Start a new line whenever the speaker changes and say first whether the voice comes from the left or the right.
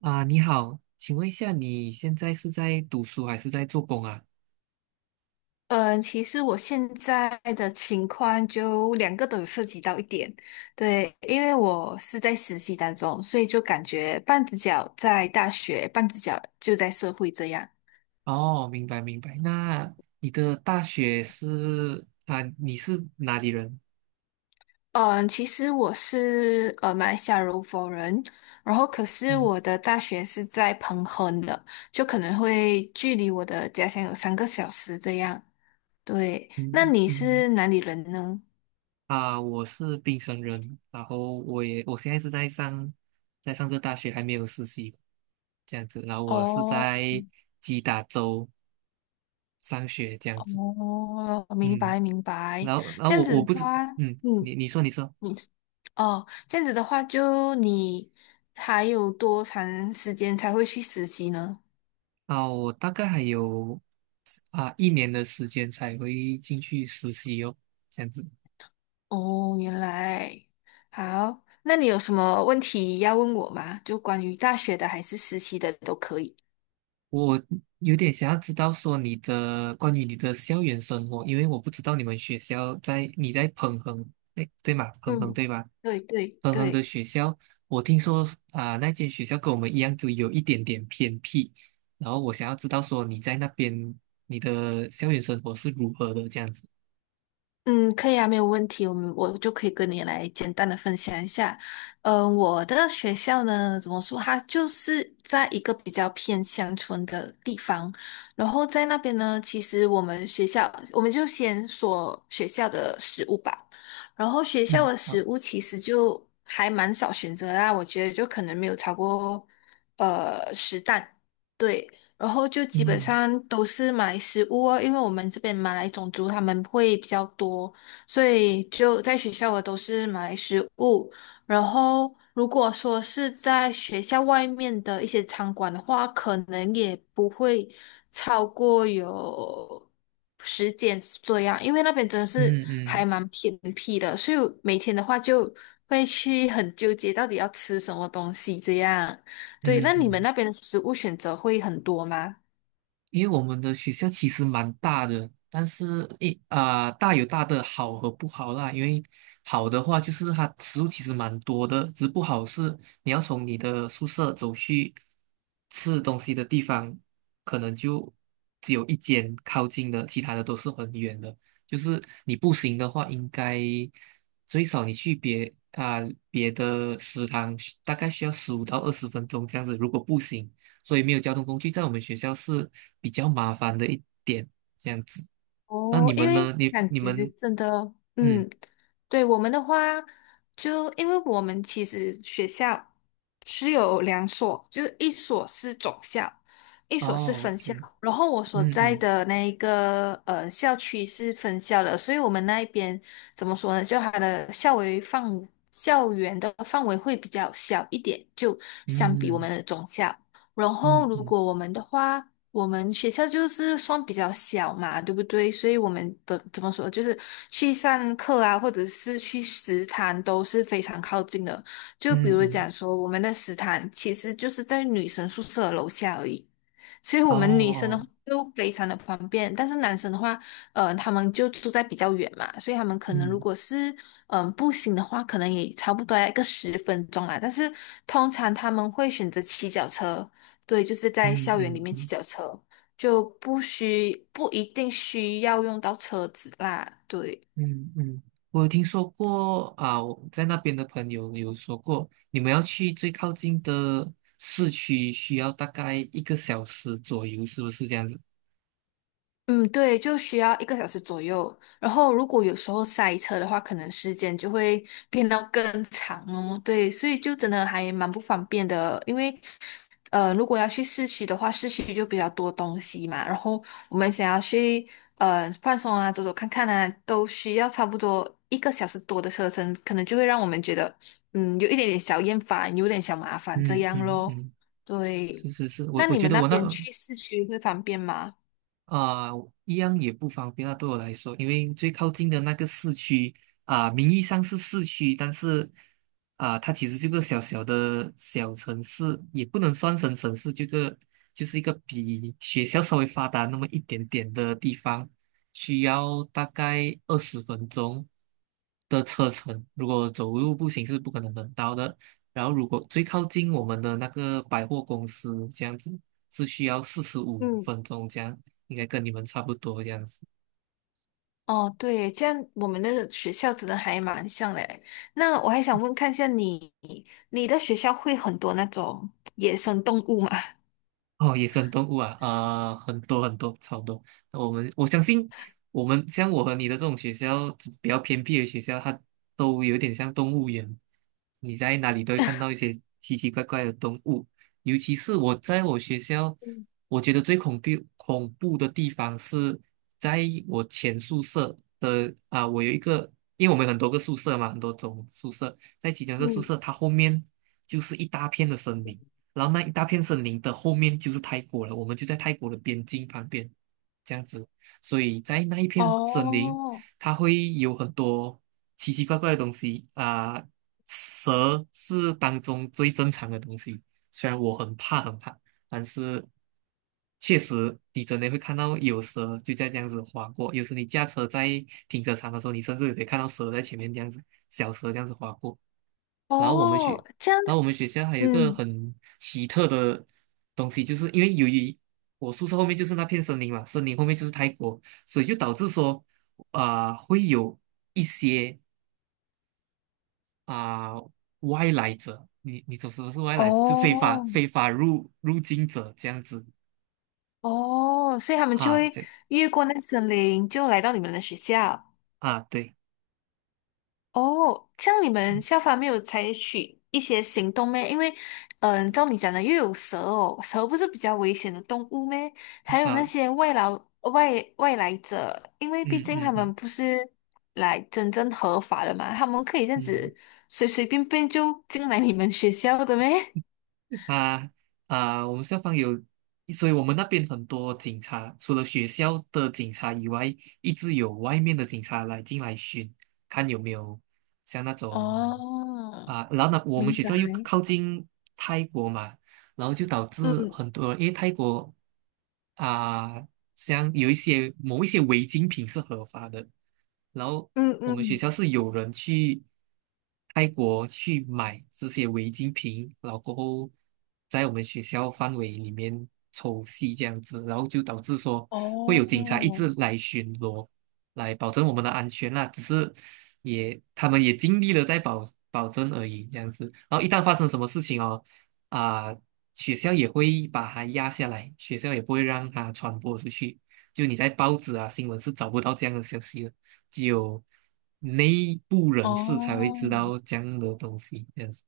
right: 啊，你好，请问一下，你现在是在读书还是在做工啊？
left: 嗯，其实我现在的情况就两个都有涉及到一点，对，因为我是在实习当中，所以就感觉半只脚在大学，半只脚就在社会这样。
right: 哦，明白明白。那你的大学是啊，你是哪里人？
left: 嗯，其实我是马来西亚柔佛人，然后可是
right: 嗯
left: 我的大学是在彭亨的，就可能会距离我的家乡有3个小时这样。对，那
right: 嗯
left: 你
right: 嗯。
left: 是哪里人呢？
right: 啊，我是槟城人，然后我现在是在上这大学，还没有实习，这样子。然后我是
left: 哦。
right: 在吉达州上学，这样子。
left: 哦，明
right: 嗯，
left: 白明白，
right: 然后
left: 这样
right: 我
left: 子
right: 不
left: 的
right: 知，
left: 话，
right: 嗯，
left: 嗯，
right: 你说。
left: 你哦，这样子的话，就你还有多长时间才会去实习呢？
right: 啊，我大概还有一年的时间才会进去实习哦，这样子。
left: 哦，原来好，那你有什么问题要问我吗？就关于大学的还是实习的都可以。
right: 我有点想要知道说关于你的校园生活，因为我不知道你们学校在彭恒。哎，对吗？彭恒
left: 嗯，
right: 对吧？
left: 对对
right: 彭恒的
left: 对。
right: 学校，我听说那间学校跟我们一样，就有一点点偏僻。然后我想要知道说你在那边你的校园生活是如何的这样子。
left: 嗯，可以啊，没有问题。我就可以跟你来简单的分享一下。我的学校呢，怎么说，它就是在一个比较偏乡村的地方。然后在那边呢，其实我们学校，我们就先说学校的食物吧。然后学校
right: 嗯，
left: 的
right: 好，
left: 食物其实就还蛮少选择啦，我觉得就可能没有超过10档。对，然后就基本
right: 嗯
left: 上都是马来食物哦，因为我们这边马来种族他们会比较多，所以就在学校的都是马来食物。然后如果说是在学校外面的一些餐馆的话，可能也不会超过有10间这样，因为那边真的是
right: 嗯
left: 还
right: 嗯
left: 蛮偏僻的，所以每天的话就会去很纠结到底要吃什么东西这样。对，
right: 嗯
left: 那你们
right: 嗯。
left: 那边的食物选择会很多吗？
right: 因为我们的学校其实蛮大的，但是大有大的好和不好啦。因为好的话就是它食物其实蛮多的，只不好是你要从你的宿舍走去吃东西的地方，可能就只有一间靠近的，其他的都是很远的。就是你步行的话，应该最少你去别的食堂，大概需要15到20分钟这样子，如果步行。所以没有交通工具在我们学校是比较麻烦的一点，这样子。那你
left: 哦，因
right: 们
left: 为
right: 呢？你
left: 感
right: 你
left: 觉
right: 们
left: 真的，
right: 嗯
left: 嗯，对我们的话，就因为我们其实学校是有2所，就是一所是总校，一所是
right: 哦
left: 分
right: ，OK。
left: 校。然后我所
right: 嗯
left: 在
right: 嗯
left: 的那一个校区是分校的，所以我们那一边怎么说呢？就它的校园的范围会比较小一点，就相比我们
right: 嗯
left: 的总校。然后，
right: 嗯
left: 如
right: 嗯
left: 果我们的话，我们学校就是算比较小嘛，对不对？所以我们的怎么说，就是去上课啊，或者是去食堂都是非常靠近的。就比
right: 嗯
left: 如
right: 嗯。
left: 讲说，我们的食堂其实就是在女生宿舍的楼下而已，所以我
right: 哦
left: 们女生的话
right: 哦。
left: 就非常的方便。但是男生的话，他们就住在比较远嘛，所以他们可能如
right: 嗯
left: 果是步行的话，可能也差不多要1个10分钟啦。但是通常他们会选择骑脚车。对，就是在
right: 嗯
left: 校园里
right: 嗯
left: 面骑
right: 嗯
left: 脚车，就不一定需要用到车子啦。对，
right: 嗯嗯，我有听说过啊，我在那边的朋友有说过，你们要去最靠近的市区需要大概一个小时左右，是不是这样子？
left: 嗯，对，就需要一个小时左右。然后如果有时候塞车的话，可能时间就会变到更长哦。对，所以就真的还蛮不方便的，因为如果要去市区的话，市区就比较多东西嘛。然后我们想要去放松啊，走走看看啊，都需要差不多1个小时多的车程，可能就会让我们觉得嗯有一点点小厌烦，有点小麻烦这
right: 嗯
left: 样
right: 嗯
left: 咯。
right: 嗯，
left: 对，
right: 是是是，我
left: 那
right: 我
left: 你
right: 觉
left: 们
right: 得
left: 那边去市区会方便吗？
right: 啊、一样也不方便啊，对我来说，因为最靠近的那个市区名义上是市区，但是它其实这个小小的小城市，也不能算成城市，这个就是一个比学校稍微发达那么一点点的地方，需要大概二十分钟的车程，如果走路步行是不可能能到的。然后，如果最靠近我们的那个百货公司这样子，是需要四十五
left: 嗯。
right: 分钟这样，应该跟你们差不多这样子。
left: 哦，对，这样我们的学校真的还蛮像嘞。那我还想问看一下你，你的学校会很多那种野生动物吗？
right: 哦，野生动物啊，很多很多，超多。那我相信，我们像我和你的这种学校，比较偏僻的学校，它都有点像动物园。你在哪里都会看到一些奇奇怪怪的动物，尤其是我在我学校，
left: 嗯
right: 我觉得最恐怖的地方是在我前宿舍的啊，我有一个，因为我们有很多个宿舍嘛，很多种宿舍，在其中一个宿舍，它后面就是一大片的森林。然后那一大片森林的后面就是泰国了，我们就在泰国的边境旁边，这样子，所以在那一 片森林，
left: 哦
right: 它会有很多奇奇怪怪的东西蛇是当中最正常的东西，虽然我很怕很怕，但是确实你真的会看到有蛇就在这样子划过，有时你驾车在停车场的时候，你甚至可以看到蛇在前面这样子，小蛇这样子划过。然后我们去，
left: 哦，这样，
right: 然后我们学校还有一个
left: 嗯，
right: 很奇特的东西，就是因为由于我宿舍后面就是那片森林嘛，森林后面就是泰国，所以就导致说会有一些啊、外来者。你懂什么是外来者？就非法
left: 哦
right: 非法入境者这样子。
left: 哦，所以他们就
right: 哈，
left: 会
right: 这样
left: 越过那森林，就来到你们的学校。
right: 啊对。
left: 哦，像你们
right: 嗯
left: 校方没有采取一些行动咩？因为，照你讲的，又有蛇哦，蛇不是比较危险的动物咩？还有那
right: 啊
left: 些外劳、外来者，因为毕
right: 嗯
left: 竟
right: 嗯
left: 他们
right: 嗯
left: 不是来真正合法的嘛，他们可以这样
right: 嗯。
left: 子随随便便就进来你们学校的咩？
right: 啊我们校方有，所以我们那边很多警察，除了学校的警察以外，一直有外面的警察来进来巡，看有没有像那种
left: 哦，
right: 然后呢，我们
left: 明
right: 学
left: 白。
right: 校又靠近泰国嘛，然后就导致
left: 嗯
right: 很多，因为泰国啊，像有某一些违禁品是合法的，然后
left: 嗯
right: 我们学
left: 嗯，
right: 校是有人去泰国去买这些违禁品，然后过后在我们学校范围里面抽吸这样子，然后就导致说会有
left: 哦
right: 警察一直来巡逻，来保证我们的安全啦。只是他们也尽力了在保证而已，这样子。然后一旦发生什么事情哦，啊、学校也会把它压下来，学校也不会让它传播出去。就你在报纸啊、新闻是找不到这样的消息的，只有内部人士才会知
left: 哦，
right: 道这样的东西，这样子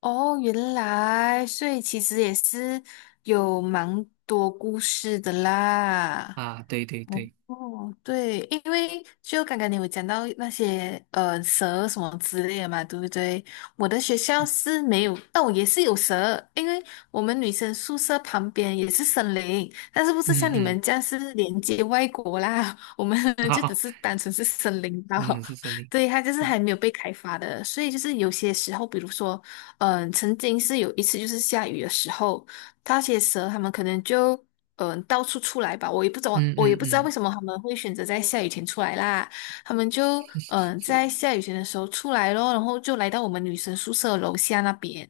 left: 哦，原来，所以其实也是有蛮多故事的啦。
right: 啊。对对
left: 哦，
right: 对。
left: 哦对，因为就刚刚你有讲到那些蛇什么之类的嘛，对不对？我的学校是没有，哦，也是有蛇，因为我们女生宿舍旁边也是森林，但是不是
right: 嗯
left: 像你们
right: 嗯，
left: 这样是连接外国啦，我们 就只
right: 好，
left: 是单纯是森林岛，
right: 嗯是森 林。
left: 对，它就是
right: 嗯
left: 还没有被开发的，所以就是有些时候，比如说，曾经是有1次就是下雨的时候。那些蛇他们可能就到处出来吧，我也不懂，
right: 嗯
left: 我也不知道为
right: 嗯
left: 什么他们会选择在下雨天出来啦。他们就在下雨天的时候出来咯，然后就来到我们女生宿舍楼下那边，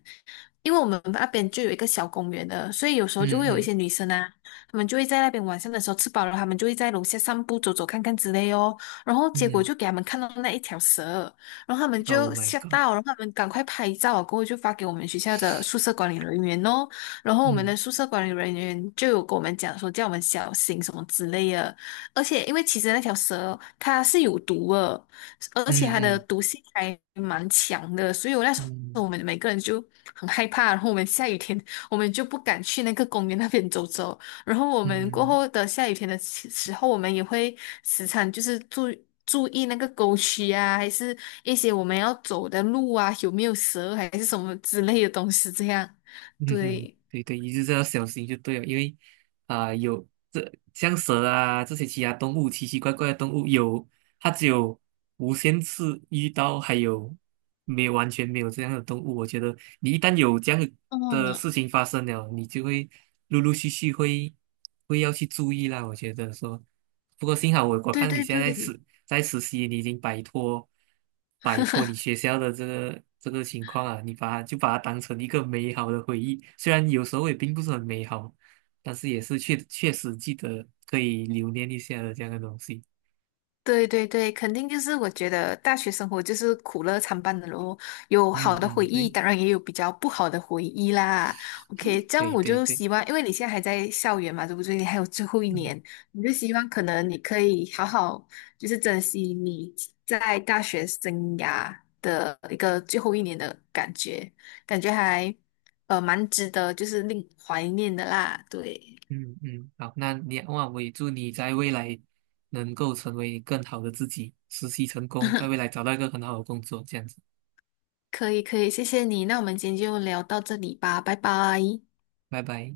left: 因为我们那边就有一个小公园的，所以有时候就
right: 嗯
left: 会有一
right: 嗯
left: 些女生啊，她们就会在那边晚上的时候吃饱了，她们就会在楼下散步、走走看看之类哦。然后结果
right: 嗯
left: 就给他们看到那1条蛇。然后他们
right: ，Oh
left: 就
right: my
left: 吓
right: God。
left: 到，然后他们赶快拍照啊，过后就发给我们学校的宿舍管理人员哦。然后我们
right: 嗯
left: 的宿舍管理人员就有跟我们讲说，叫我们小心什么之类的。而且，因为其实那条蛇它是有毒的，而且
right: 嗯
left: 它的
right: 嗯
left: 毒性还蛮强的，所以我那时
right: 嗯
left: 候我
right: 嗯
left: 们每个人就很害怕。然后我们下雨天，我们就不敢去那个公园那边走走。然后我
right: 嗯。
left: 们过后
right: 嗯
left: 的下雨天的时候，我们也会时常就是注意注意那个沟渠啊，还是一些我们要走的路啊，有没有蛇还是什么之类的东西这样。
right: 嗯哼，
left: 对，
right: 对对，一直要小心就对了，因为有这像蛇啊这些其他动物，奇奇怪怪的动物有，它只有无限次遇到，还有没有完全没有这样的动物。我觉得你一旦有这样的
left: 嗯，
right: 的事情发生了，你就会陆陆续续会要去注意啦。我觉得说，不过幸好我
left: 对
right: 看你
left: 对
right: 现在
left: 对
right: 是在实习，你已经摆脱你学校的这个情况啊，你就把它当成一个美好的回忆，虽然有时候也并不是很美好，但是也是确确实记得可以留念一下的这样的东西。
left: 对对对，肯定就是我觉得大学生活就是苦乐参半的咯，有好
right: 嗯
left: 的回
right: 嗯，
left: 忆，
right: 对
left: 当然也有比较不好的回忆啦。OK，这样
right: 对
left: 我
right: 对
left: 就
right: 对，
left: 希望，因为你现在还在校园嘛，对不对？你还有最后一
right: 嗯
left: 年，我就希望可能你可以好好就是珍惜你在大学生涯的一个最后一年的感觉，感觉还蛮值得，就是令怀念的啦，对。
right: 嗯嗯，好，哇，我也祝你在未来能够成为更好的自己，实习成功，在 未来找到一个很好的工作，这样子，
left: 可以可以，谢谢你。那我们今天就聊到这里吧，拜拜。
right: 拜拜。